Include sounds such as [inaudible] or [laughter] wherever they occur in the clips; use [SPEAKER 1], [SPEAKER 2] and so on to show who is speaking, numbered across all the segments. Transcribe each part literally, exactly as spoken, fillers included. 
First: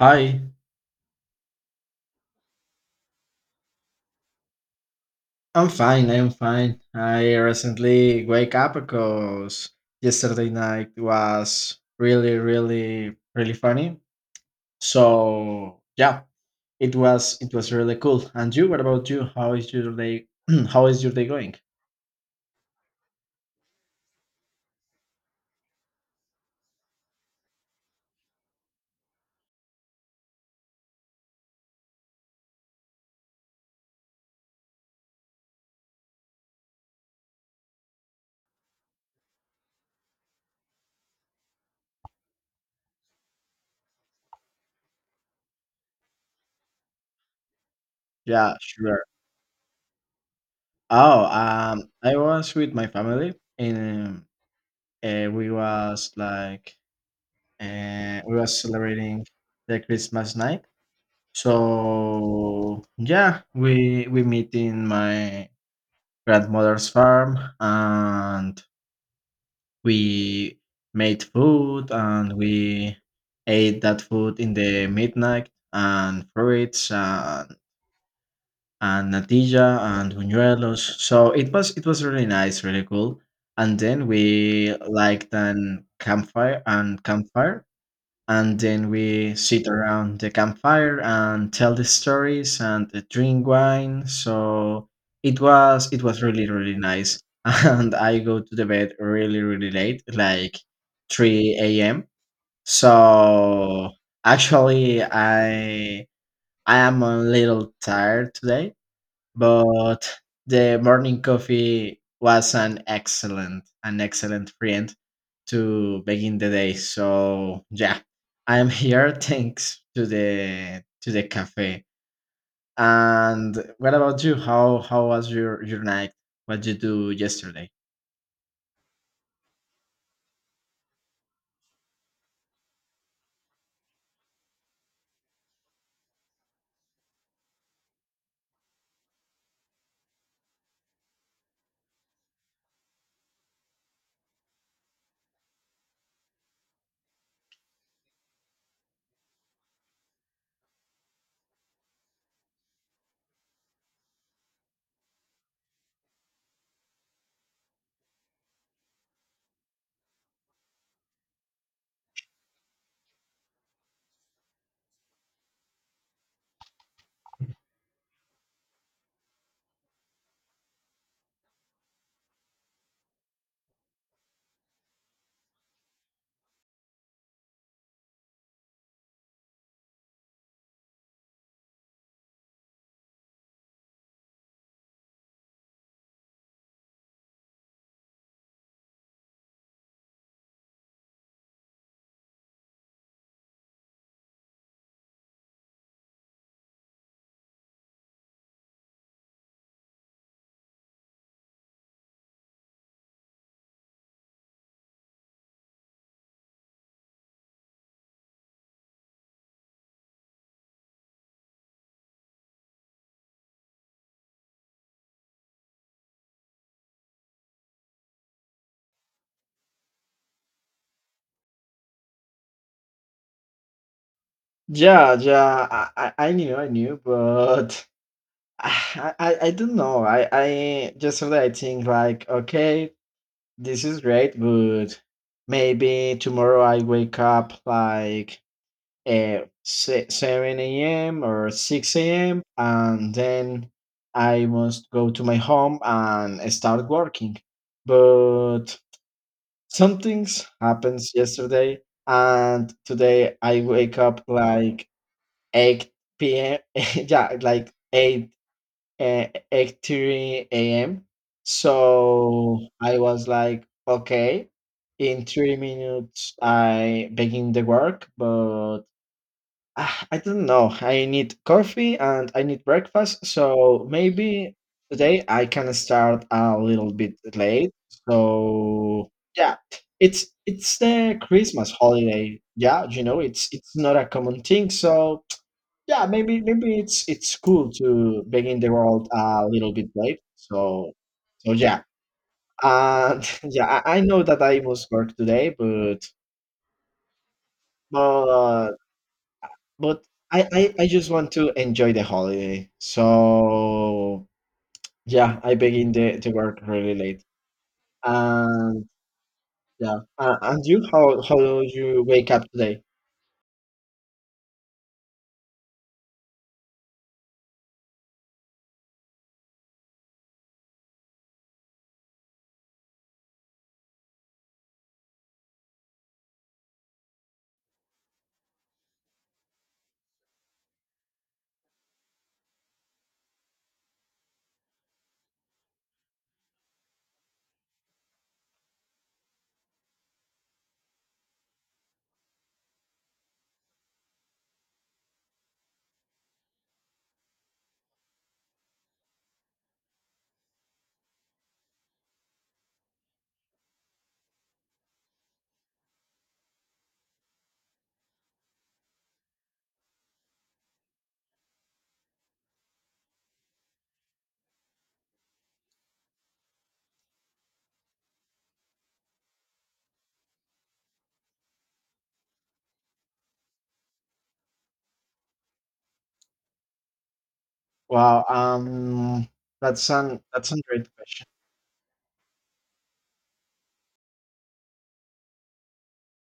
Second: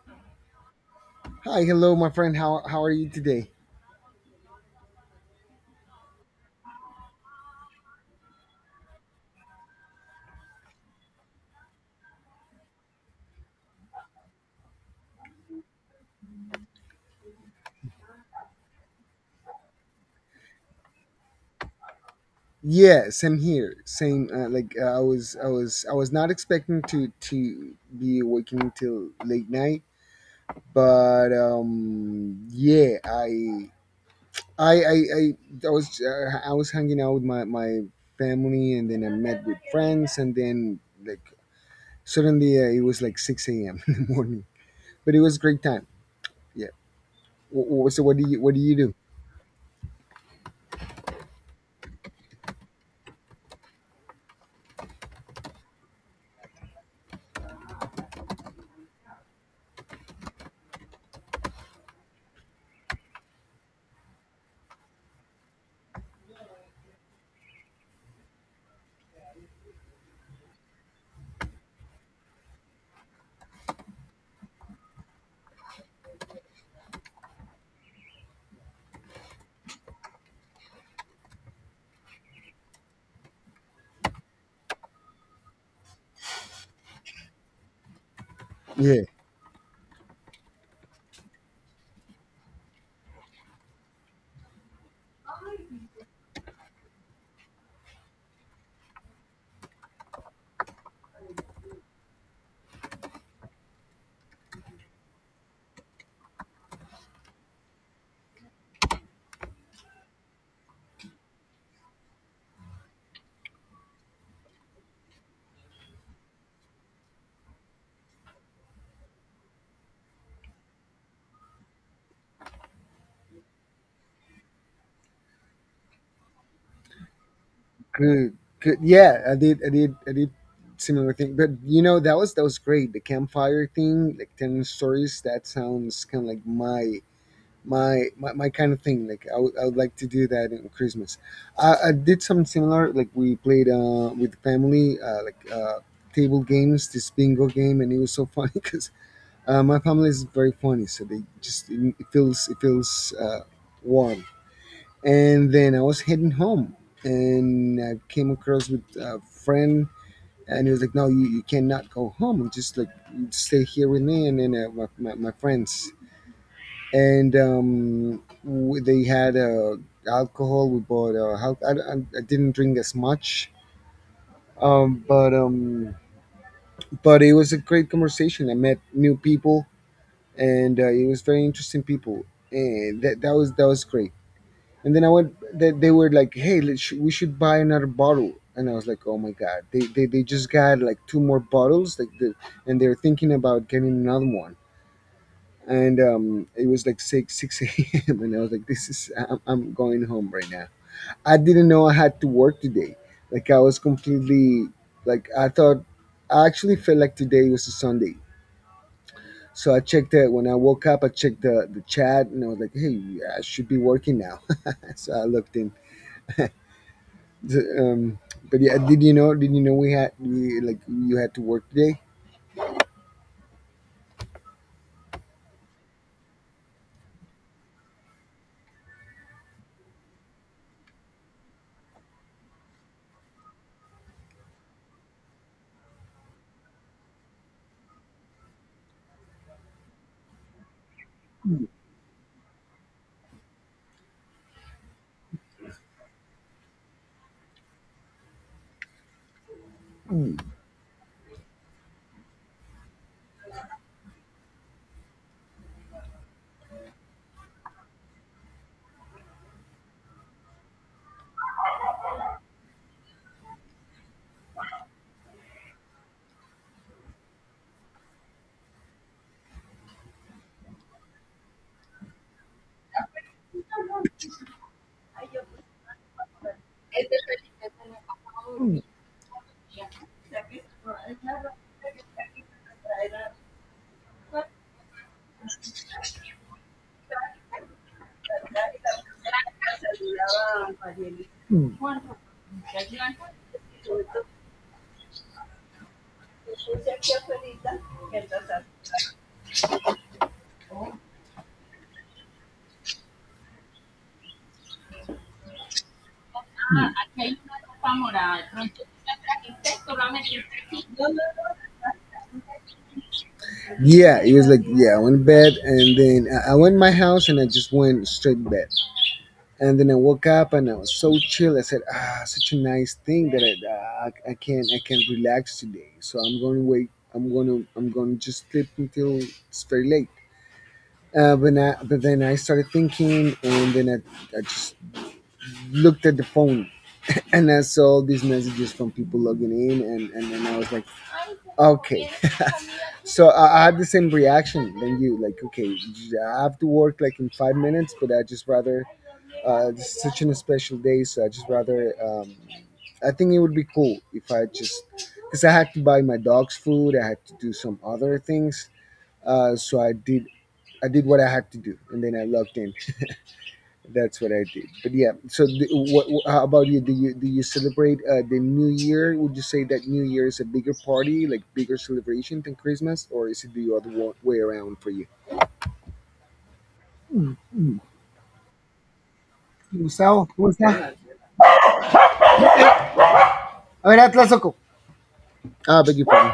[SPEAKER 1] Hi,
[SPEAKER 2] Hi, hello, my friend. How how are you today?
[SPEAKER 1] I'm fine. I'm fine. I recently wake up because yesterday night was really, really, really funny. So yeah, it was it was really cool. And you? What about you? How is your day? [clears throat] How is your day going?
[SPEAKER 2] Yes, I'm here. Same. Uh, like uh, I was, I was, I was not expecting to to be working till late night, but um, yeah, I, I, I, I, I was, uh, I was hanging out with my my family, and then I met with friends, and then like suddenly uh, it was like six a.m. [laughs] in the morning, but it was a great time. Yeah. Wh- wh- So what do you what
[SPEAKER 1] Yeah,
[SPEAKER 2] do you
[SPEAKER 1] sure. Oh, um, I was with my family and uh, we was like uh, we was celebrating the Christmas night. So yeah, we we meet in my grandmother's farm and we made food and we ate that food in the midnight and fruits and and natilla and buñuelos. So it was it was really nice, really cool. And then we liked an campfire and campfire and then
[SPEAKER 2] do?
[SPEAKER 1] we sit around the campfire and tell the stories and uh, drink wine. So it was it was really really nice. [laughs] And I go to the bed really really late, like three a m a.m. So actually i i am a little tired today, but the morning coffee was an excellent an excellent friend to begin the day. So yeah, I'm here. [laughs] Thanks to the to the cafe. And what about you? How how was your your night? What did you do yesterday?
[SPEAKER 2] Good, good. Yeah, I did, I did, I did similar thing. But you know, that was that was great. The campfire thing, like telling stories. That sounds kind of like my my my, my kind of thing. Like I would I would like to do that in Christmas. I, I did something similar. Like we played uh with the family, uh, like uh table games, this bingo game, and it was so funny [laughs] because uh, my family is very funny, so they just it feels it feels uh warm, and then I was heading home and I came across with a friend, and he was like, no, you, you cannot go home. Just like stay here with me and then uh, my, my, my friends. And um, w- they had uh, alcohol. We bought uh, hal- I, I I didn't drink as much. Um, but um, but it was a great conversation. I met new people, and uh, it was very interesting people. And that, that was that was great. And then I went, they, they were like, hey, let's, sh- we should buy another bottle. And I was like, oh my God, they, they, they just got like two more bottles. like the, And they're thinking about getting another one. And um, it was like 6, six [laughs] a m. And I was like, this is, I'm, I'm going home right now. I didn't know I had to work today. Like I was completely, like I thought, I actually felt like today was a Sunday. So I checked that when I woke up. I checked the, the chat, and I was like, hey, I should be working now. [laughs] So I looked in. Um, but yeah, did you know? Did you know we had we like you had to work today?
[SPEAKER 1] Yeah, yeah, I, I I knew, I knew, but [sighs] I, I, I don't know. I, I Yesterday I think, like, okay, this is great, but maybe tomorrow I wake up like uh, se- seven a m or six a m and then I must go to my home and start working. But some things happens yesterday and today I wake up like eight p m [laughs] Yeah, like eight, uh, eight a m. So I was like, okay, in three minutes I begin the work, but ah, I don't know. I need coffee and I need breakfast. So maybe today I can start a little bit late. So yeah, it's it's the Christmas holiday. Yeah, you know, it's it's not a common thing. So yeah, maybe maybe it's it's cool to begin the world a little bit late. So so yeah. And [laughs] yeah, I, I know that I must work today, but but but I, I i just want to enjoy the holiday. So yeah, I begin the, the work
[SPEAKER 2] Ah,
[SPEAKER 1] really late. And yeah, uh, and you, how how do you wake up today?
[SPEAKER 2] yeah, it was like yeah. I went to bed, and then I I went to my house, and I just went straight to bed. And then I woke up and I was so chill. I said, ah, such a nice thing that I uh, I I can I can relax today. So I'm going to wait. I'm gonna I'm gonna just sleep until it's very late. Uh, but I, but then I started thinking, and then I, I just looked at the phone and I saw these messages from people logging in, and, and then I was like, okay. So I, I had the same reaction than you, like, okay, I have to work like in five minutes, but I just rather, uh, This is such an special day, so I just rather, um, I think it would be cool if I just, because I had to buy my dog's food, I had to do some other things, uh, so I did. I did what I had to do, and then I logged in. That's what I did. But yeah, so th- what, wh- how about you? Do you do you celebrate uh, the New Year? Would you say that New Year is a bigger party, like bigger celebration than Christmas, or is it the other wa- way around for you?
[SPEAKER 1] Well, um that's an
[SPEAKER 2] Gustavo, ¿cómo
[SPEAKER 1] that's a great
[SPEAKER 2] está?
[SPEAKER 1] question.
[SPEAKER 2] A ver, Atlas, loco. Ah, beg your pardon.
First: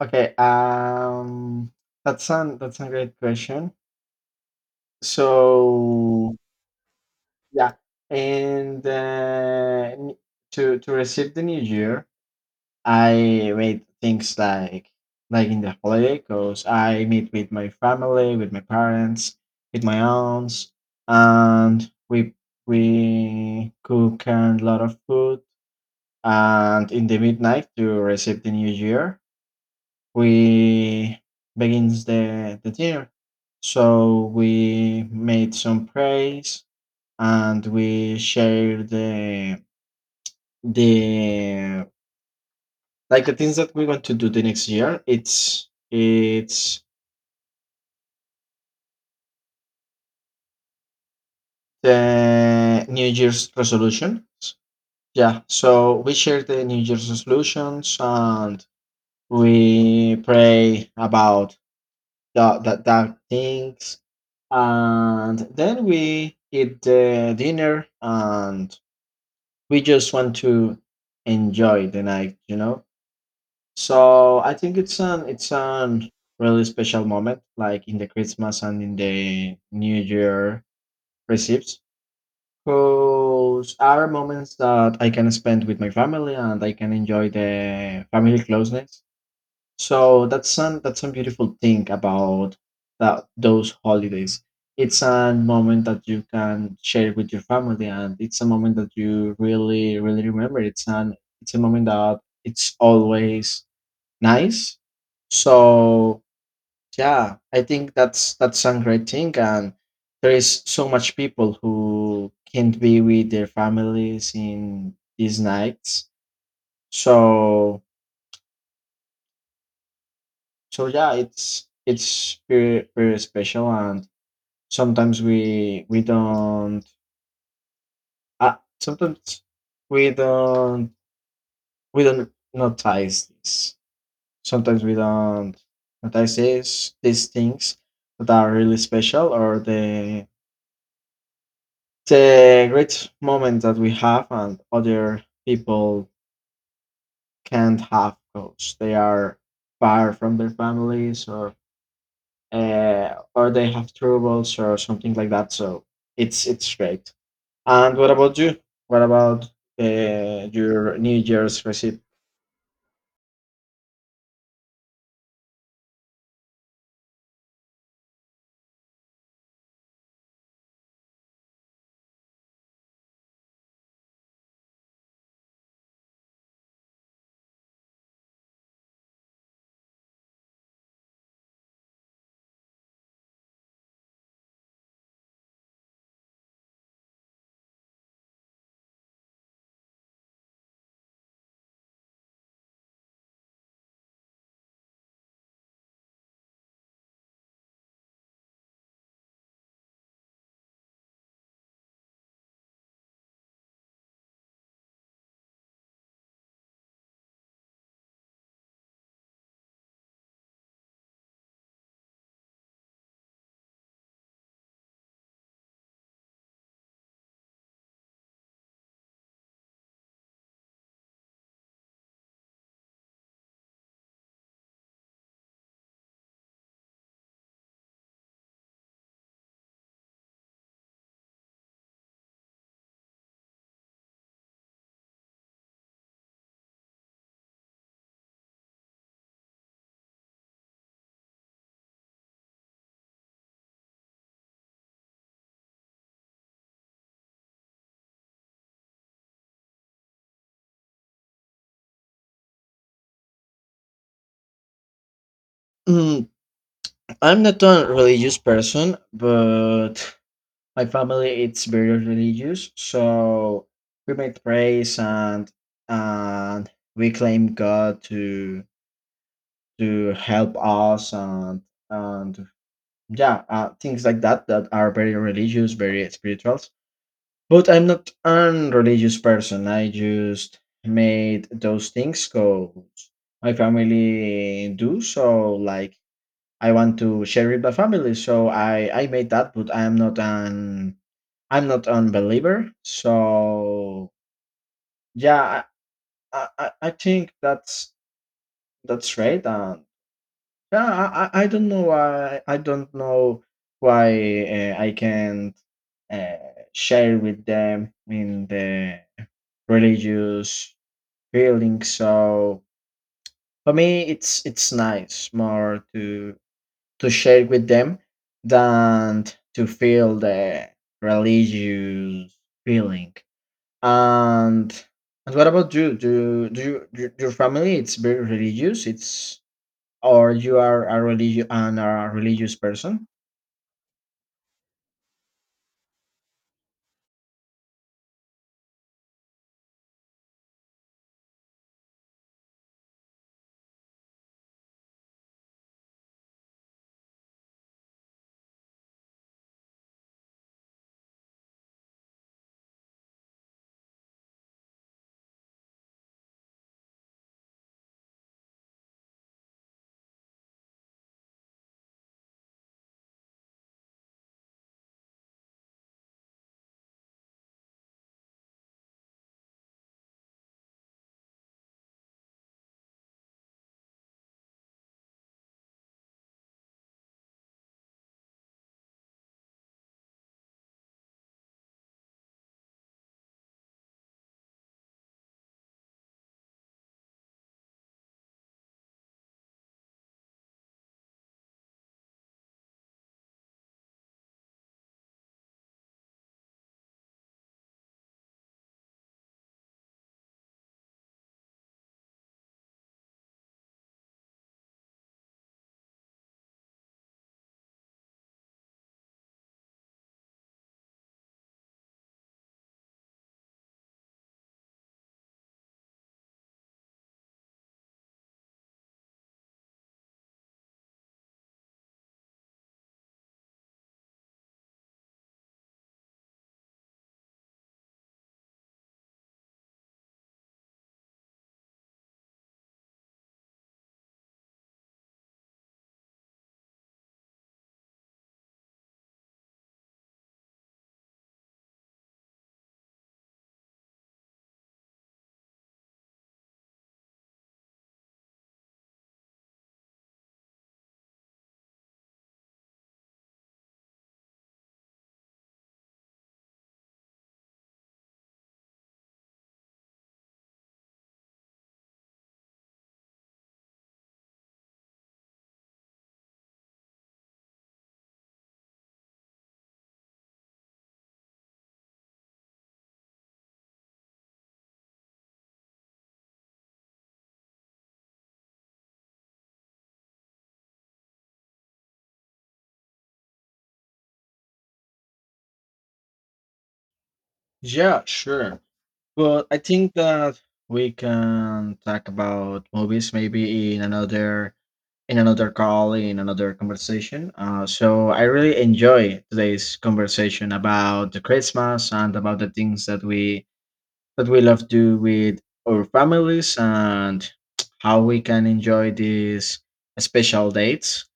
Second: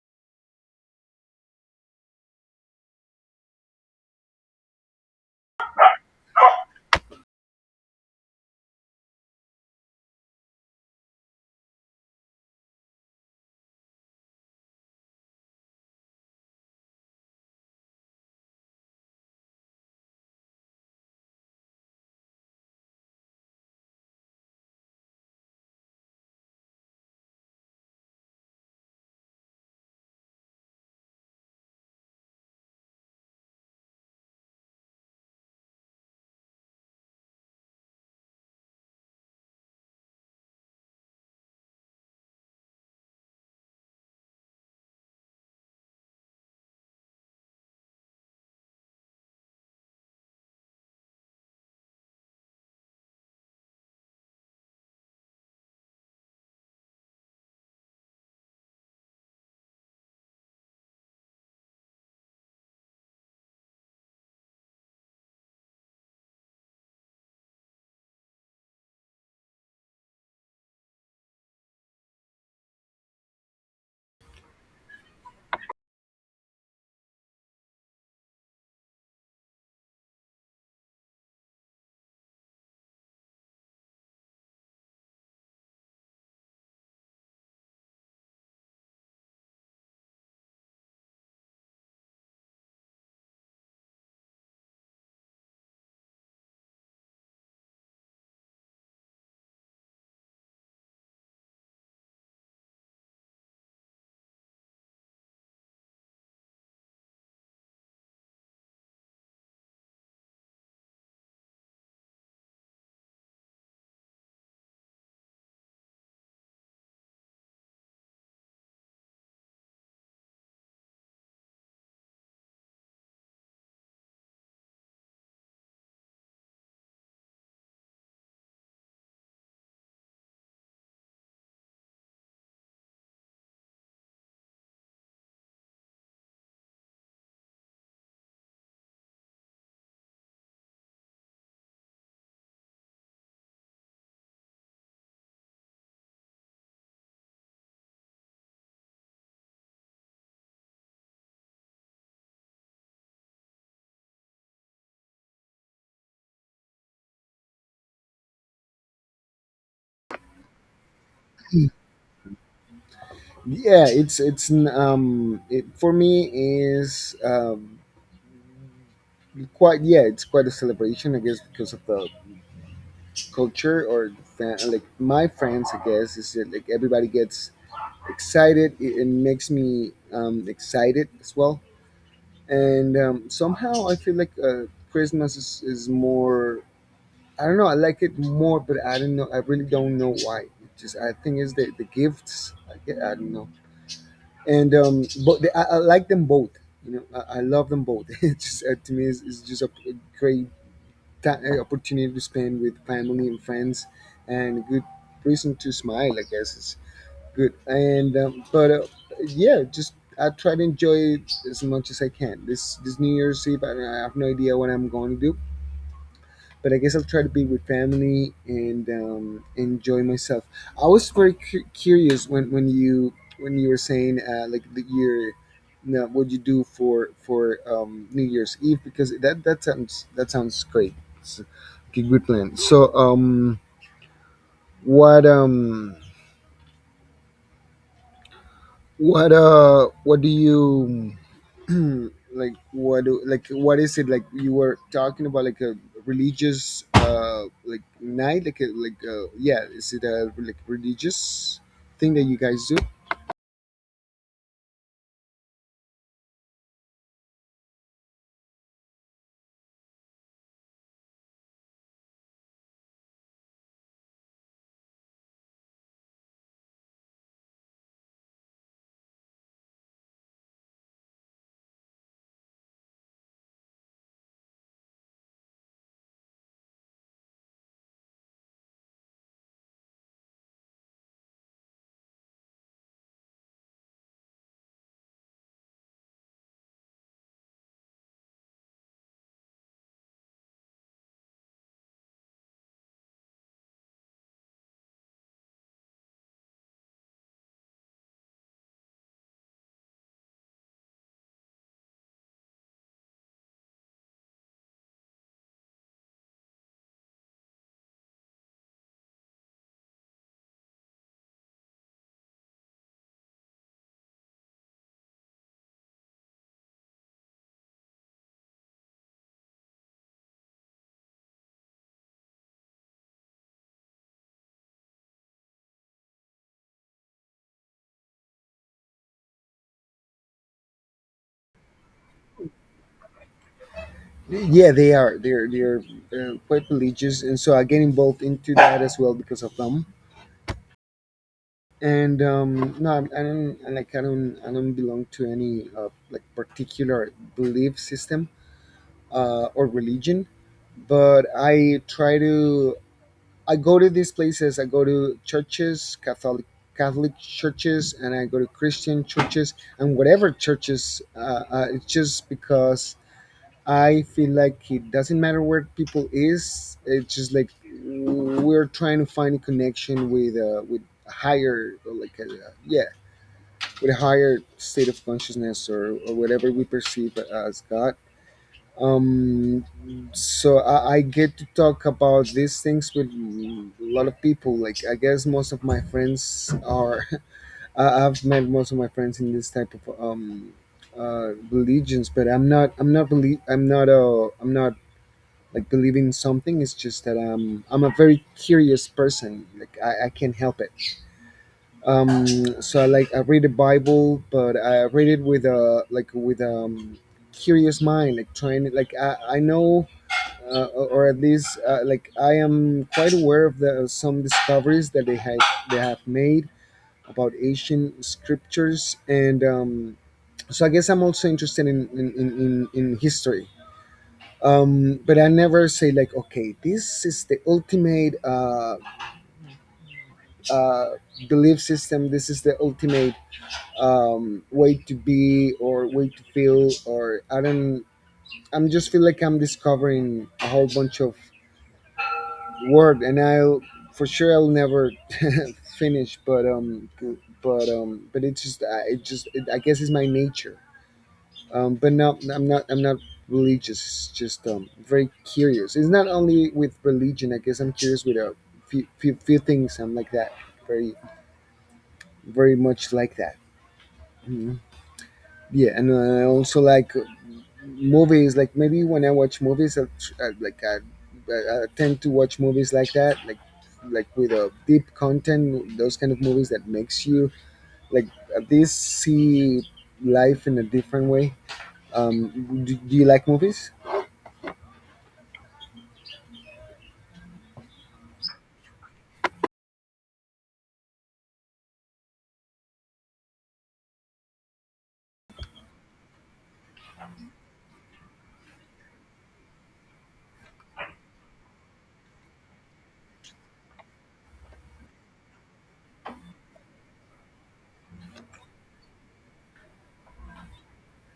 [SPEAKER 1] Okay, um, that's an that's a great question. So yeah, and uh, n- to to receive the new year, I made things like like in the holiday, cause I meet with my family, with my parents, with my aunts, and we we cook a lot of food. And in the midnight to receive the new year, we begins the the year. So we made some praise and we shared the the like the things that we want to do the next year. It's it's the New Year's resolutions. Yeah. So we share the New Year's resolutions and we pray about that that, that things, and then we eat the dinner and we just want to enjoy the night you know So I think it's an it's an really special moment, like in the christmas and in the new year recipes, because are moments that I can spend with my family and I can enjoy the family closeness. So that's some that's some beautiful thing about that those holidays. It's a moment that you can share with your family, and it's a moment that you really really remember. It's an it's a moment that it's always nice. So yeah, I think that's that's a great thing, and there is so much people who can't be with their families in these nights. So so yeah, it's it's very very special. And sometimes we we don't uh, sometimes we don't we don't notice this sometimes we don't notice this, these things that are really special, or the the great moments that we have and other people can't have because they are far from their families, or uh, or they have troubles or something like that. So it's it's great. And what about you? What about uh, your New Year's receipt?
[SPEAKER 2] Yeah, it's it's n- um it for me is um quite yeah it's quite a celebration, I guess, because of the culture or the fa- like my friends, I guess, is that like everybody gets excited. It, it makes me um, excited as well. And um, somehow I feel like uh, Christmas is, is more. I don't know. I like it more, but I don't know. I really don't know why. It just I think it's the, the gifts. I, get, I don't know. And um, but the, I, I like them both. You know, I, I love them both. [laughs] It's just uh, to me, it's, it's just a, a great ti- uh, opportunity to spend with family and friends, and a good reason to smile, I guess. Good, and um, but uh, yeah, just I try to enjoy it as much as I can. This this new year's eve, i, I have no idea what I'm going to do, but I guess I'll try to be with family and um, enjoy myself. I was very cu- curious when when you when you were saying uh, like the year you what you do for for um, new year's eve, because that that sounds that sounds great. It's a good plan. So um what um what uh what do you [clears throat] like what do, like what is it like? You were talking about like a religious uh like night, like a, like uh, yeah, is it a like religious thing that you guys do?
[SPEAKER 1] Mm, I'm not a religious person, but my family it's very religious, so we make praise, and and we claim God to to help us, and and yeah uh, things like that that are very religious, very spiritual. But I'm not an religious person. I just made those things because my family do so. Like I want to share with my family, so I I made that. But I'm not an I'm not an believer. So yeah, I I, I I think that's that's right. And yeah, I I I don't know why I don't know why uh, I can't uh, share with them in the religious feeling. So for me, it's it's nice more to to share with them than to feel the religious feeling. And and what about you? Do do you, your your family, it's very religious? It's or you are a religious and are a religious person?
[SPEAKER 2] Yeah, they are they're they're uh, quite religious, and so I get involved into that as well because of them. And um no, i I don't I like i don't I don't belong to any uh, like particular belief system uh or religion, but I try to. I go to these places. I go to churches, Catholic Catholic churches, and I go to Christian churches and whatever churches. Uh, uh, it's just because I feel like it doesn't matter where people is. It's just like we're trying to find a connection with uh, with a higher like a, yeah with a higher state of consciousness, or, or whatever we perceive as God. um so I, I get to talk about these things with a lot of people. Like I guess most of my friends are [laughs] I, I've met most of my friends in this type of um uh religions. But I'm not I'm not believe I'm not uh I'm not like believing something. It's just that i'm I'm a very curious person. Like i, I can't help it. um so I like I read the bible, but I read it with a like with um curious mind, like trying it. Like i I know uh, or at least uh, like I am quite aware of the some discoveries that they have they have made about ancient scriptures, and um, so I guess I'm also interested in in in, in, in history. Um, but I never say like, okay, this is the ultimate uh, uh, belief system. This is the ultimate um, way to be or way to feel. Or I don't. I'm just feel like I'm discovering a whole bunch of word, and I'll for sure I'll never [laughs] finish. But um b- but um but it's just I- it just it, i guess it's my nature. Um but no, i'm not I'm not religious. It's just um very curious. It's not only with religion. I guess I'm curious with a few few, few things. I'm like that, very very much like that. Mhm. Yeah, and I also like movies. Like maybe when I watch movies I, I, like I, I I tend to watch movies like that, like like with a deep content, those kind of movies that makes you like at least see life in a different way. Um do, do you like movies?
[SPEAKER 1] Yeah, sure. Well, I think that we can talk about movies maybe in another in another call, in another conversation. Uh, so I really enjoy today's conversation about the Christmas and about the things that we that we love to do with our families and how we can enjoy these special dates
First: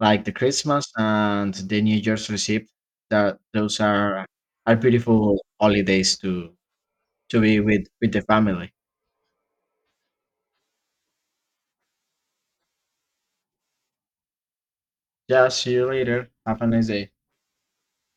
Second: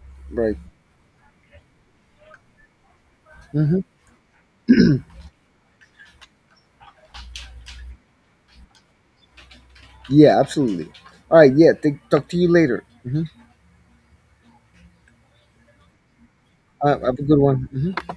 [SPEAKER 1] like the
[SPEAKER 2] Right.
[SPEAKER 1] Christmas and the New Year's receipt. That Those
[SPEAKER 2] Hmm.
[SPEAKER 1] are are beautiful holidays to to be with with the family.
[SPEAKER 2] Yeah, absolutely. All right. Yeah, take, talk to you later. Hmm.
[SPEAKER 1] Yeah, see you later. Have a nice
[SPEAKER 2] Uh,
[SPEAKER 1] day.
[SPEAKER 2] have a good one. Mhm.